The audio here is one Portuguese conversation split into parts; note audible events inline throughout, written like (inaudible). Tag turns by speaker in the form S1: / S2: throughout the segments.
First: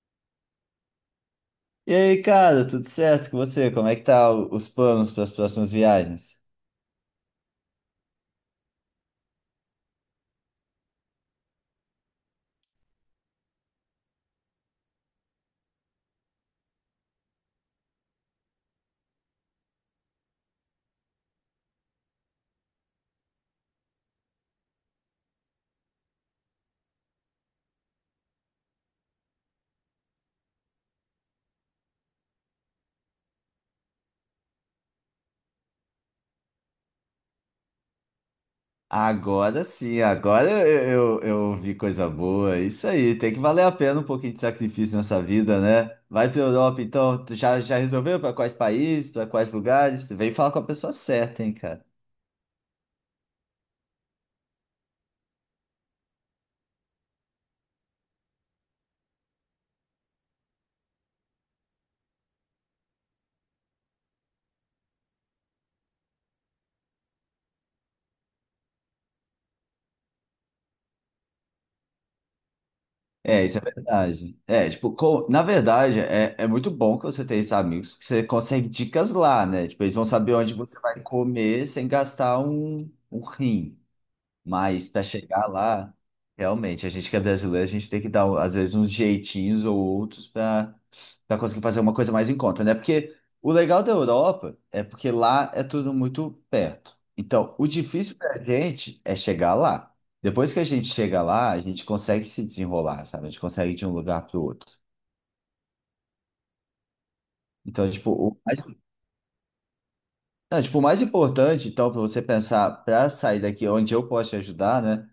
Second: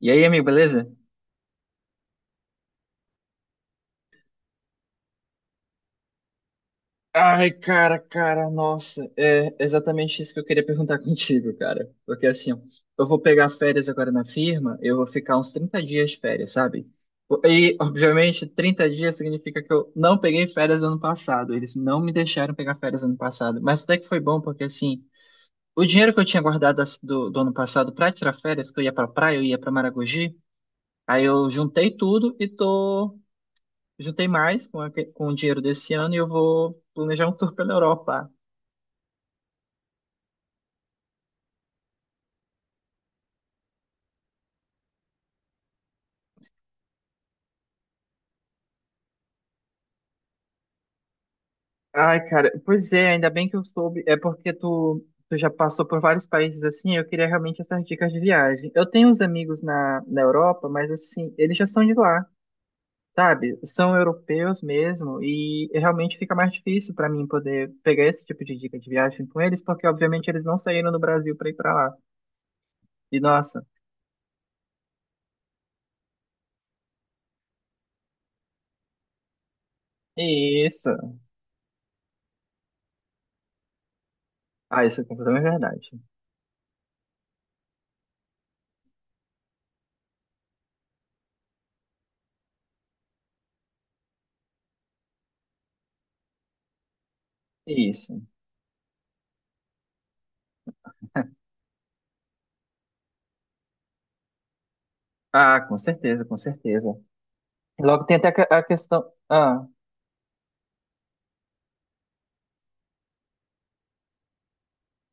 S1: E aí, amigo, beleza?
S2: E aí, cara, tudo certo com você? Como é que tá os planos para as próximas viagens?
S1: Ai, cara, cara, nossa, é exatamente isso que eu queria perguntar (laughs) contigo, cara. Porque assim, eu vou pegar férias agora na firma, eu vou ficar uns 30 dias de férias, sabe? E, obviamente, 30 dias significa que eu não peguei férias ano passado, eles não me deixaram pegar férias ano passado. Mas até que foi bom, porque assim, o dinheiro que eu tinha guardado do ano passado pra tirar férias, que eu ia pra praia, eu ia pra Maragogi, aí eu juntei tudo e tô juntei mais com, com o dinheiro desse ano e eu vou planejar um tour pela Europa.
S2: Agora sim, agora eu vi coisa boa. Isso aí, tem que valer a pena um pouquinho de sacrifício nessa vida, né? Vai para Europa, então, tu já resolveu para quais países, para quais lugares? Vem falar com a pessoa certa, hein, cara?
S1: Ai, cara, pois é, ainda bem que eu soube. É porque tu já passou por vários países assim, eu queria realmente essas dicas de viagem. Eu tenho uns amigos na Europa, mas assim, eles já são de lá, sabe? São europeus mesmo, e realmente fica mais difícil pra mim poder pegar esse tipo de dica de viagem com eles, porque obviamente eles não saíram do Brasil pra ir pra lá. E
S2: É, isso é
S1: nossa,
S2: verdade. É, tipo, na verdade, é muito bom que você tenha esses amigos, porque você consegue dicas lá, né? Tipo, eles vão saber onde você
S1: isso.
S2: vai comer sem gastar um rim.
S1: Ah,
S2: Mas
S1: isso
S2: para
S1: é completamente
S2: chegar
S1: verdade.
S2: lá, realmente, a gente que é brasileiro, a gente tem que dar, às vezes, uns jeitinhos ou outros para conseguir fazer uma coisa mais em conta, né? Porque o legal da Europa é porque lá é tudo muito perto. Então, o difícil
S1: Isso.
S2: para a gente é chegar lá. Depois que a gente chega lá, a gente consegue se desenrolar, sabe? A gente consegue ir de um lugar para o outro.
S1: Ah, com certeza, com certeza.
S2: Então,
S1: Logo
S2: tipo,
S1: tem até
S2: o mais,
S1: a questão. Ah,
S2: não, tipo, o mais importante, então, para você pensar, para sair daqui onde eu posso te ajudar, né?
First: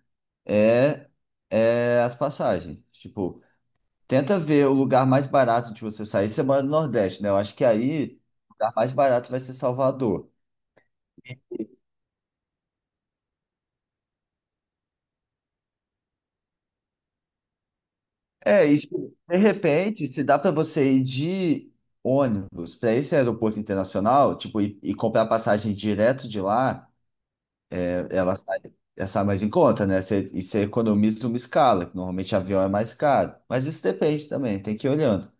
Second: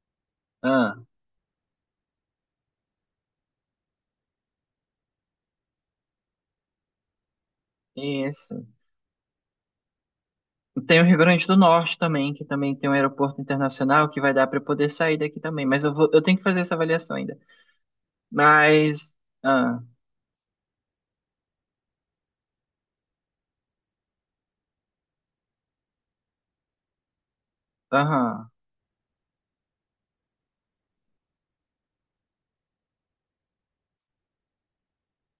S1: ah,
S2: É é as passagens. Tipo, tenta ver o lugar mais barato de você sair. Você mora no Nordeste, né? Eu acho que aí o
S1: isso.
S2: lugar mais barato vai ser Salvador.
S1: Tem o Rio Grande do Norte também, que também tem um aeroporto internacional que vai dar para eu poder sair daqui também. Mas eu tenho que fazer essa avaliação ainda.
S2: É, e, tipo,
S1: Mas.
S2: de
S1: Ah,
S2: repente, se dá para você ir de ônibus para esse aeroporto internacional, tipo, e comprar passagem direto de lá, é, ela
S1: aham.
S2: sai, ela sai mais em conta, né? Você, e você economiza uma escala, que normalmente avião é mais caro. Mas isso depende também, tem que ir olhando.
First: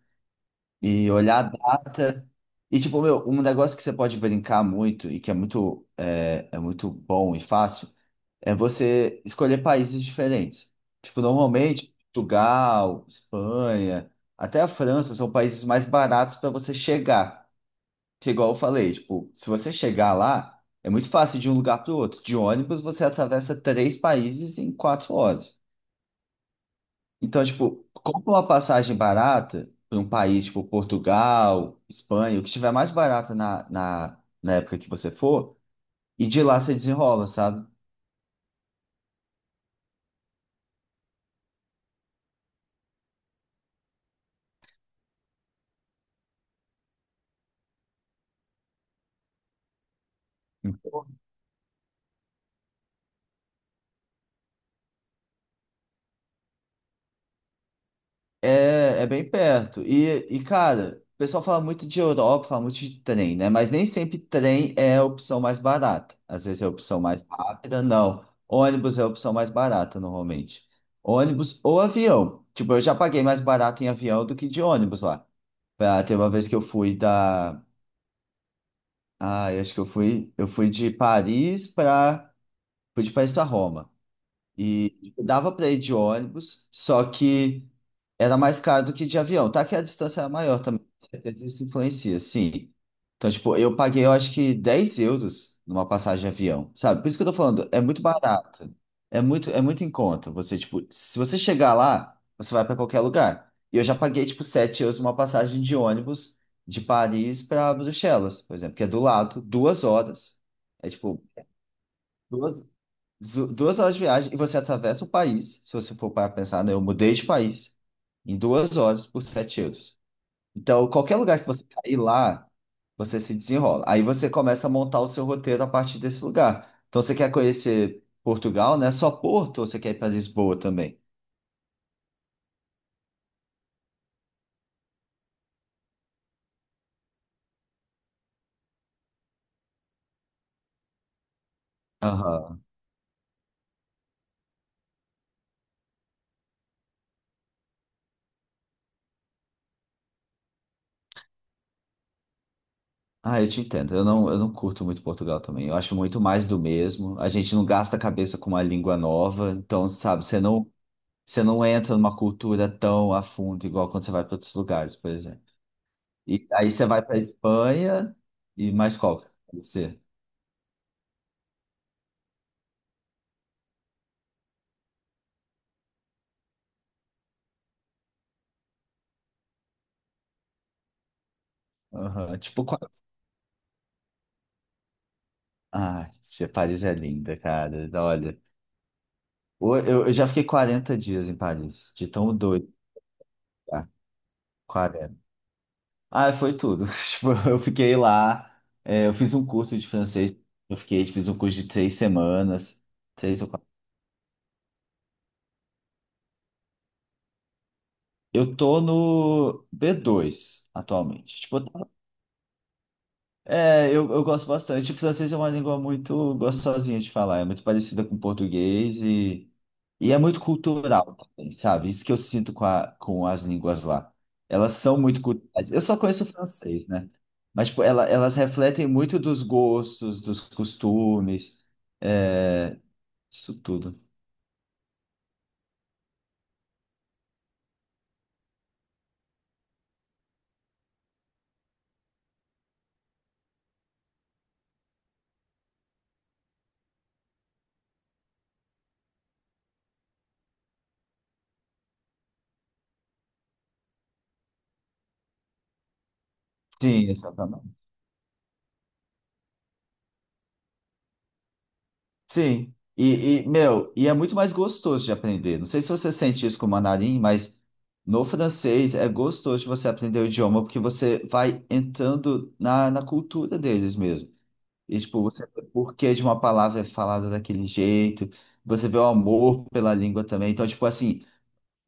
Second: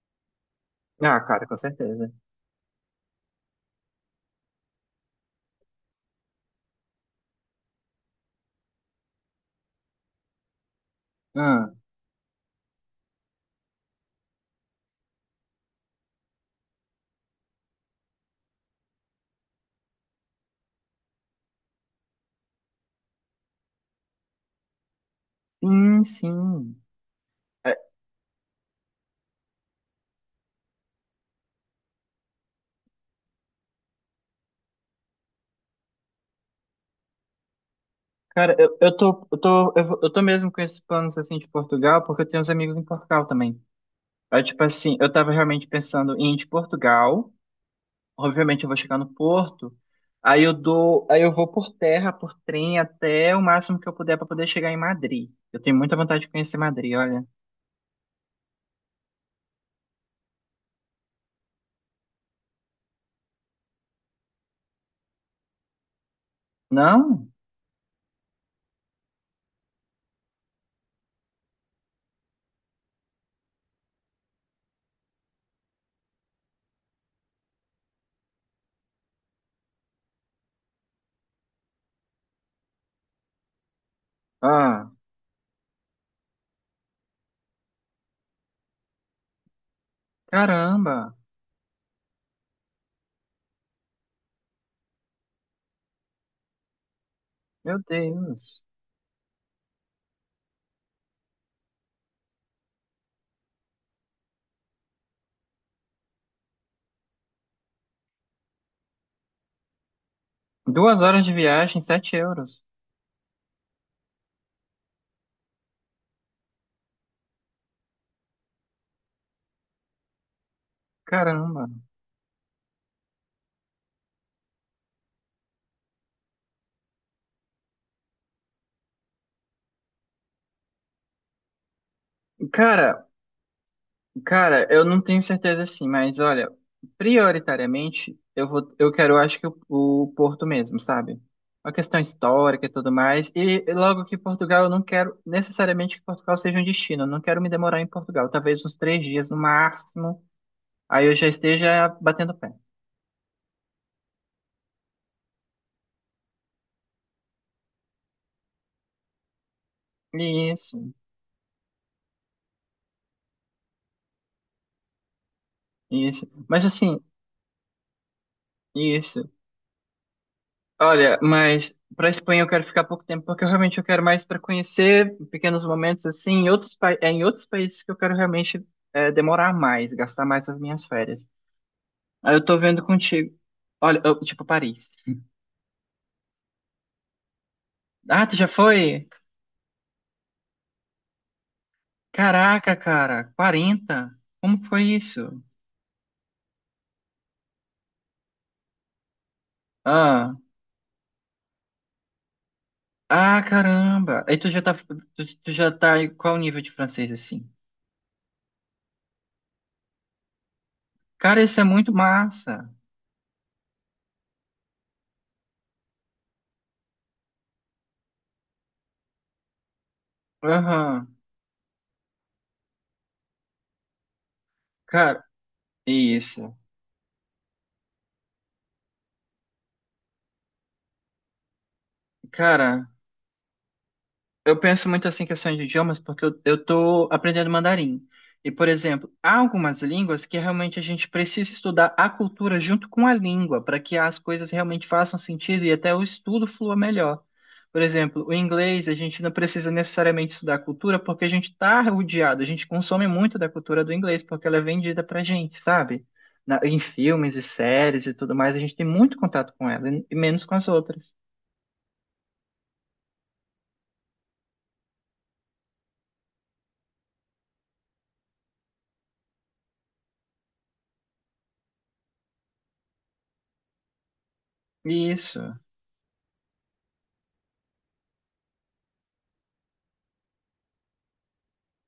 S2: E
S1: Ah,
S2: olhar a
S1: cara, com certeza.
S2: data. E, tipo, meu, um negócio que você pode brincar muito e que é muito, é muito bom e fácil é você escolher países diferentes. Tipo,
S1: Ah,
S2: normalmente, Portugal, Espanha, até a França são países mais baratos para você chegar. Que é igual eu falei, tipo, se você chegar lá, é muito fácil de um lugar para o outro. De ônibus, você atravessa três países em 4 horas.
S1: sim, sim.
S2: Então,
S1: É,
S2: tipo, compra uma passagem barata para um país, tipo, Portugal, Espanha, o que estiver mais barata na época que você for, e de lá você desenrola, sabe?
S1: cara, eu tô mesmo com esses planos assim de Portugal, porque eu tenho uns amigos em Portugal também. Aí, tipo assim, eu tava realmente pensando em ir de Portugal. Obviamente eu vou chegar no Porto, aí eu vou por terra, por trem até o máximo que eu puder para poder chegar em Madrid. Eu tenho muita vontade de conhecer Madrid, olha.
S2: É, é bem perto. E, cara, o pessoal fala muito de Europa, fala muito de trem, né? Mas nem sempre trem é a opção mais barata. Às vezes é a opção mais
S1: Não?
S2: rápida, não. Ônibus é a opção mais barata, normalmente. Ônibus ou avião. Tipo, eu já paguei mais barato em avião do que de ônibus lá. Pra, ter uma vez que eu fui da. Ah, eu acho que eu fui. Eu fui de Paris pra. Fui de Paris pra Roma.
S1: Ah,
S2: E dava para ir de ônibus, só que era mais caro do que de avião. Tá que a distância era maior também, com
S1: caramba.
S2: certeza isso influencia, sim. Então, tipo, eu paguei, eu acho que 10 euros numa passagem de avião, sabe? Por isso que eu tô falando,
S1: Meu
S2: é muito
S1: Deus.
S2: barato. É muito em conta. Você, tipo, se você chegar lá, você vai para qualquer lugar. E eu já paguei, tipo, 7 euros numa passagem de ônibus de Paris para Bruxelas, por exemplo, que é do lado, 2 horas. É
S1: Duas
S2: tipo.
S1: horas de viagem, 7 euros.
S2: duas 2 horas de viagem e você atravessa o país. Se você for para pensar, né? Eu mudei de país em 2 horas por 7 euros. Então, qualquer lugar que você
S1: Caramba.
S2: cair lá, você se desenrola. Aí você começa a montar o seu roteiro a partir desse lugar. Então, você quer conhecer Portugal, né? Só Porto ou você quer ir para Lisboa também?
S1: Cara, Cara, eu não tenho certeza assim, mas olha, prioritariamente eu quero, acho que o Porto mesmo, sabe? Uma questão
S2: Aham.
S1: histórica e tudo mais. E logo que Portugal, eu não quero necessariamente que Portugal seja um destino. Eu não quero me demorar em Portugal, talvez uns 3 dias no máximo. Aí eu já esteja batendo pé.
S2: Ah, eu te entendo. Eu não curto muito Portugal também. Eu acho muito mais do mesmo. A gente não gasta a cabeça com uma língua nova. Então, sabe, você não.
S1: Isso,
S2: Você não entra numa cultura tão a fundo, igual quando você vai para outros lugares, por exemplo.
S1: isso.
S2: E
S1: Mas
S2: aí você
S1: assim,
S2: vai para Espanha e mais qual?
S1: isso.
S2: Que pode ser.
S1: Olha, mas para Espanha eu quero ficar pouco tempo, porque eu realmente eu quero mais para conhecer pequenos momentos assim, em outros países que eu quero realmente demorar mais, gastar mais as minhas férias. Aí
S2: Aham,
S1: eu tô
S2: tipo, qual?
S1: vendo contigo. Olha, tipo Paris.
S2: Ah, tia, Paris é linda, cara.
S1: Ah, tu
S2: Olha,
S1: já foi?
S2: eu já fiquei 40 dias em Paris, de tão doido.
S1: Caraca, cara,
S2: Tá?
S1: 40? Como foi
S2: 40.
S1: isso?
S2: Ah, foi tudo. (laughs) Tipo, eu fiquei lá, é, eu fiz um curso de
S1: Ah,
S2: francês, eu fiquei, fiz um curso de 3 semanas,
S1: ah,
S2: três ou quatro.
S1: caramba. Aí tu já tá em qual nível de francês assim?
S2: Eu tô no B2 atualmente.
S1: Cara,
S2: Tipo,
S1: isso é muito massa.
S2: é, eu gosto bastante. O francês é uma língua muito gostosinha de falar, é muito parecida com o português e é muito
S1: Aham.
S2: cultural também, sabe? Isso que eu sinto com as línguas lá. Elas são muito
S1: Cara,
S2: culturais. Eu só conheço o
S1: isso.
S2: francês, né? Mas tipo, elas refletem muito dos gostos, dos costumes, é,
S1: Cara,
S2: isso tudo.
S1: eu penso muito assim em questão de idiomas porque eu tô aprendendo mandarim. E, por exemplo, há algumas línguas que realmente a gente precisa estudar a cultura junto com a língua para que as coisas realmente façam sentido e até o estudo flua melhor. Por exemplo, o inglês, a gente não precisa necessariamente estudar a cultura porque a gente está rodeado, a gente consome muito da cultura do inglês porque ela é vendida para gente, sabe? Em
S2: Sim,
S1: filmes e
S2: exatamente.
S1: séries e tudo mais, a gente tem muito contato com ela e menos com as outras.
S2: Sim. E, meu, e é muito mais gostoso de aprender. Não sei se você sente isso com o mandarim, mas no francês é gostoso de você aprender o idioma, porque você vai entrando na cultura deles mesmo. E, tipo, você
S1: Isso.
S2: vê o porquê de uma palavra é falada daquele jeito, você vê o amor pela língua também. Então, tipo assim,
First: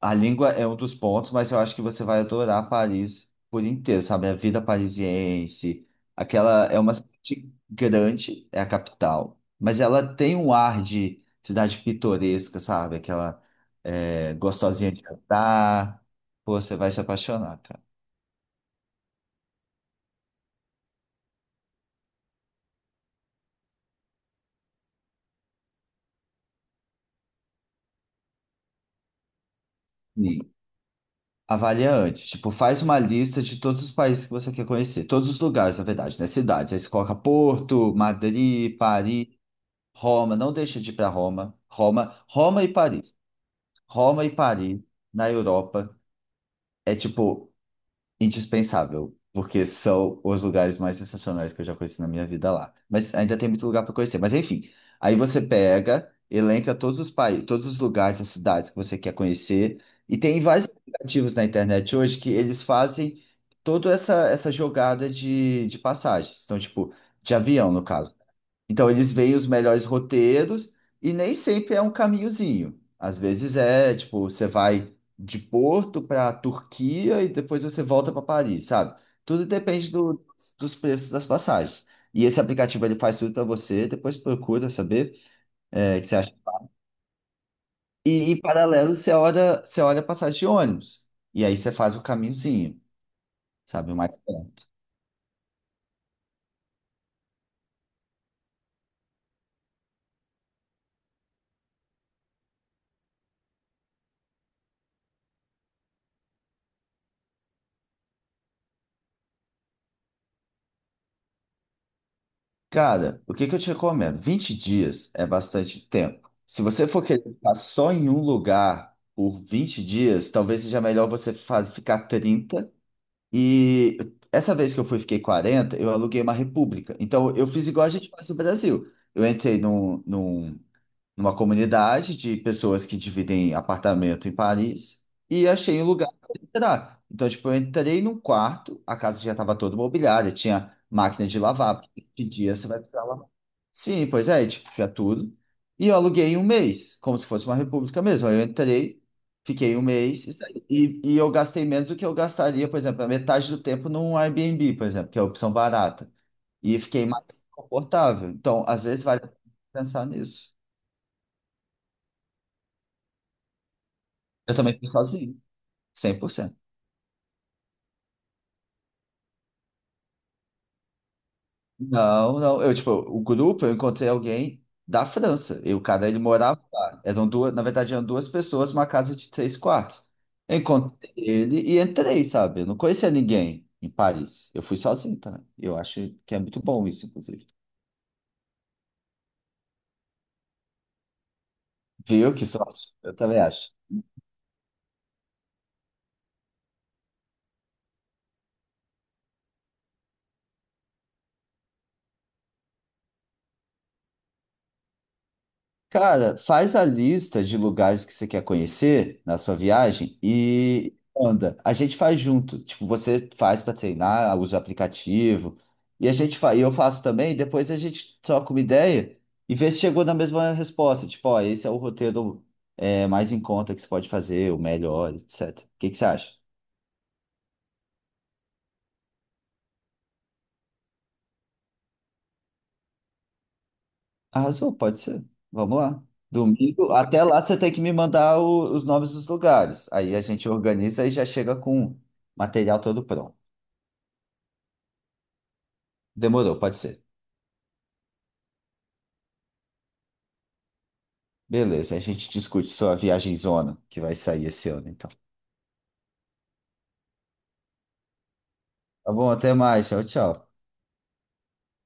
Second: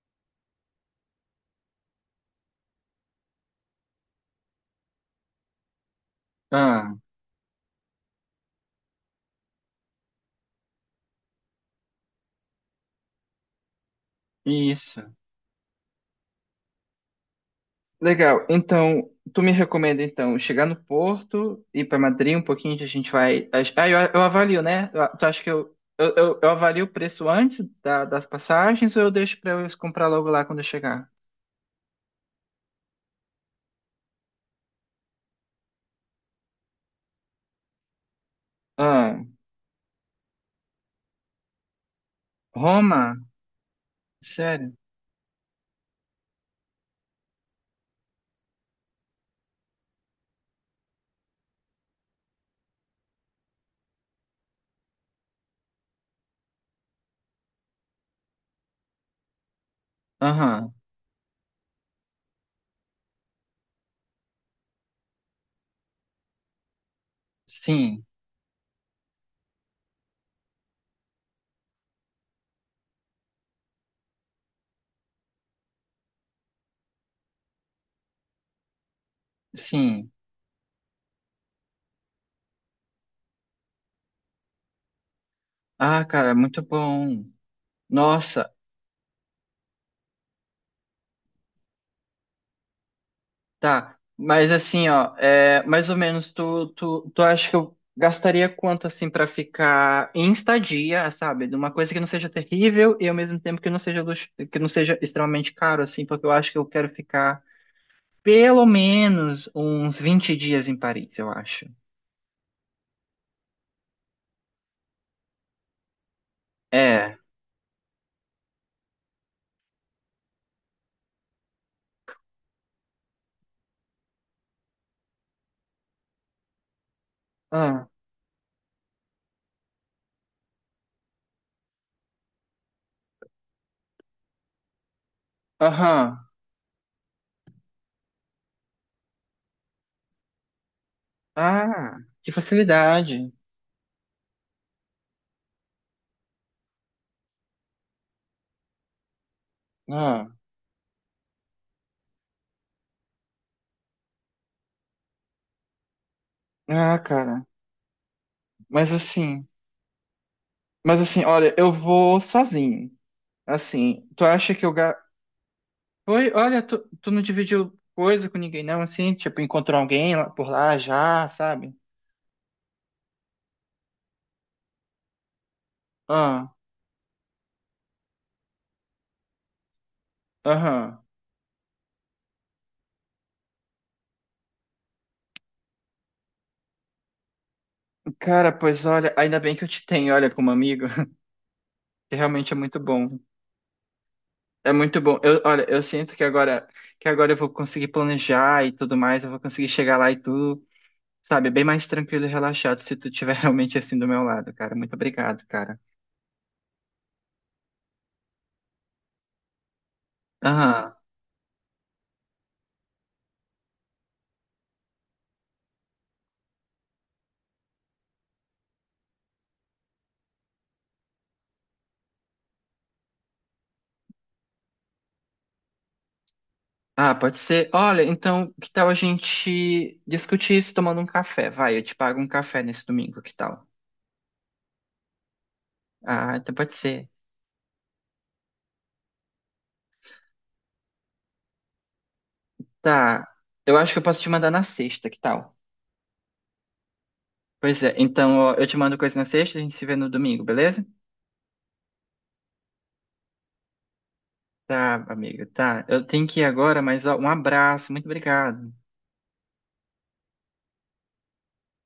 S2: a língua é um dos pontos, mas eu acho que você vai adorar Paris por inteiro, sabe? A vida parisiense, aquela é
S1: Ah,
S2: uma cidade grande, é a capital, mas ela tem um ar de cidade pitoresca, sabe? Aquela é, gostosinha
S1: isso.
S2: de andar. Pô, você vai se apaixonar, cara.
S1: Legal. Então, tu me recomenda então chegar no Porto, ir para Madrid um pouquinho, que a gente vai. Ah, eu avalio, né? Tu acha que eu avalio o preço antes das passagens ou eu deixo para eu comprar logo lá
S2: Sim.
S1: quando eu chegar?
S2: Avalia antes, tipo, faz uma lista de todos os países que você quer conhecer, todos os lugares, na verdade, né? Cidades. Aí você coloca Porto, Madrid,
S1: Ah,
S2: Paris, Roma. Não deixa de ir para Roma. Roma, Roma e
S1: Roma?
S2: Paris. Roma e
S1: Sério?
S2: Paris, na Europa, é tipo indispensável, porque são os lugares mais sensacionais que eu já conheci na minha vida lá. Mas ainda tem muito lugar para conhecer. Mas enfim, aí você pega, elenca todos os países, todos os lugares, as cidades que você quer conhecer. E tem vários
S1: Aham.
S2: aplicativos na internet hoje que eles fazem toda essa jogada de passagens. Então, tipo, de avião, no
S1: Sim,
S2: caso. Então eles veem os melhores roteiros e nem sempre é um caminhozinho. Às vezes é, tipo, você vai de Porto para Turquia e depois você volta para Paris, sabe? Tudo depende
S1: sim.
S2: dos preços das passagens. E esse aplicativo ele faz tudo para você, depois procura saber é, o
S1: Ah,
S2: que você
S1: cara,
S2: acha.
S1: muito bom.
S2: E em
S1: Nossa,
S2: paralelo, você olha a passagem de ônibus. E aí você faz o caminhozinho, sabe? O
S1: tá,
S2: mais
S1: mas
S2: perto.
S1: assim, ó, mais ou menos tu acha que eu gastaria quanto assim pra ficar em estadia, sabe? De uma coisa que não seja terrível e ao mesmo tempo que não seja extremamente caro assim, porque eu acho que eu quero ficar pelo menos uns 20 dias em Paris, eu acho.
S2: Cara, o que que eu te recomendo? 20 dias é bastante tempo. Se você for
S1: É.
S2: querer ficar só em um lugar por 20 dias, talvez seja melhor você ficar 30. E essa vez que eu fui, fiquei 40 eu aluguei uma república. Então, eu fiz igual
S1: Ah,
S2: a gente faz no Brasil. Eu entrei numa comunidade de pessoas que dividem apartamento em Paris e achei um lugar
S1: aham.
S2: para entrar. Então, tipo, eu entrei num quarto, a casa já estava toda mobiliada, tinha máquina de lavar,
S1: Ah,
S2: porque de
S1: que
S2: dia você vai precisar
S1: facilidade.
S2: lavar. Sim, pois é, tipo, tinha tudo. E eu aluguei um mês, como se fosse uma república mesmo. Aí eu entrei, fiquei um mês
S1: Ah,
S2: e saí. E eu gastei menos do que eu gastaria, por exemplo, a metade do tempo num Airbnb, por exemplo, que é a opção barata. E
S1: ah,
S2: fiquei mais
S1: cara.
S2: confortável. Então, às
S1: Mas
S2: vezes, vale a pena
S1: assim,
S2: pensar nisso.
S1: mas assim, olha, eu vou sozinho. Assim, tu acha
S2: Eu
S1: que eu,
S2: também fui
S1: ga-
S2: sozinho, cem por
S1: Oi,
S2: cento.
S1: olha, tu não dividiu coisa com ninguém, não, assim? Tipo, encontrou alguém por lá já, sabe?
S2: Não, não. Eu, tipo, o grupo, eu encontrei alguém da França. E o cara, ele
S1: Ah,
S2: morava lá. Eram duas, na verdade, eram duas pessoas numa casa de três quartos. Eu
S1: aham.
S2: encontrei ele e entrei, sabe? Eu não conhecia ninguém em Paris. Eu fui sozinho também. Eu acho que é muito bom isso, inclusive.
S1: Cara, pois olha, ainda bem que eu te tenho, olha, como amigo, (laughs) que
S2: Viu? Que
S1: realmente é muito
S2: sorte. Eu
S1: bom.
S2: também acho.
S1: É muito bom. Olha, eu sinto que agora eu vou conseguir planejar e tudo mais, eu vou conseguir chegar lá e tudo, sabe? Bem mais tranquilo e relaxado se tu tiver (laughs) realmente assim do meu lado, cara. Muito obrigado, cara.
S2: Cara, faz a lista de lugares que você quer conhecer na sua viagem
S1: Aham.
S2: e anda. A gente faz junto. Tipo, você faz para treinar, usa o aplicativo. E a gente fa... e eu faço também, depois a gente troca uma ideia e vê se chegou na mesma resposta. Tipo, ó, esse é o roteiro é, mais em conta que você pode fazer, o melhor, etc. O que que você acha?
S1: Ah, pode ser. Olha, então, que tal a gente discutir isso tomando um café? Vai, eu te pago um café nesse domingo, que tal?
S2: Arrasou, pode ser. Vamos lá.
S1: Ah, então pode
S2: Domingo,
S1: ser.
S2: até lá você tem que me mandar os nomes dos lugares. Aí a gente organiza e já chega com o material todo
S1: Tá.
S2: pronto.
S1: Eu acho que eu posso te mandar na sexta, que tal?
S2: Demorou, pode ser.
S1: Pois é, então ó, eu te mando coisa na sexta, a gente se vê no domingo, beleza?
S2: Beleza, a gente discute sua viagem zona que vai sair esse ano,
S1: Tá,
S2: então.
S1: amigo, tá. Eu tenho que ir agora, mas ó, um abraço, muito obrigado.
S2: Tá bom, até mais. Tchau, tchau.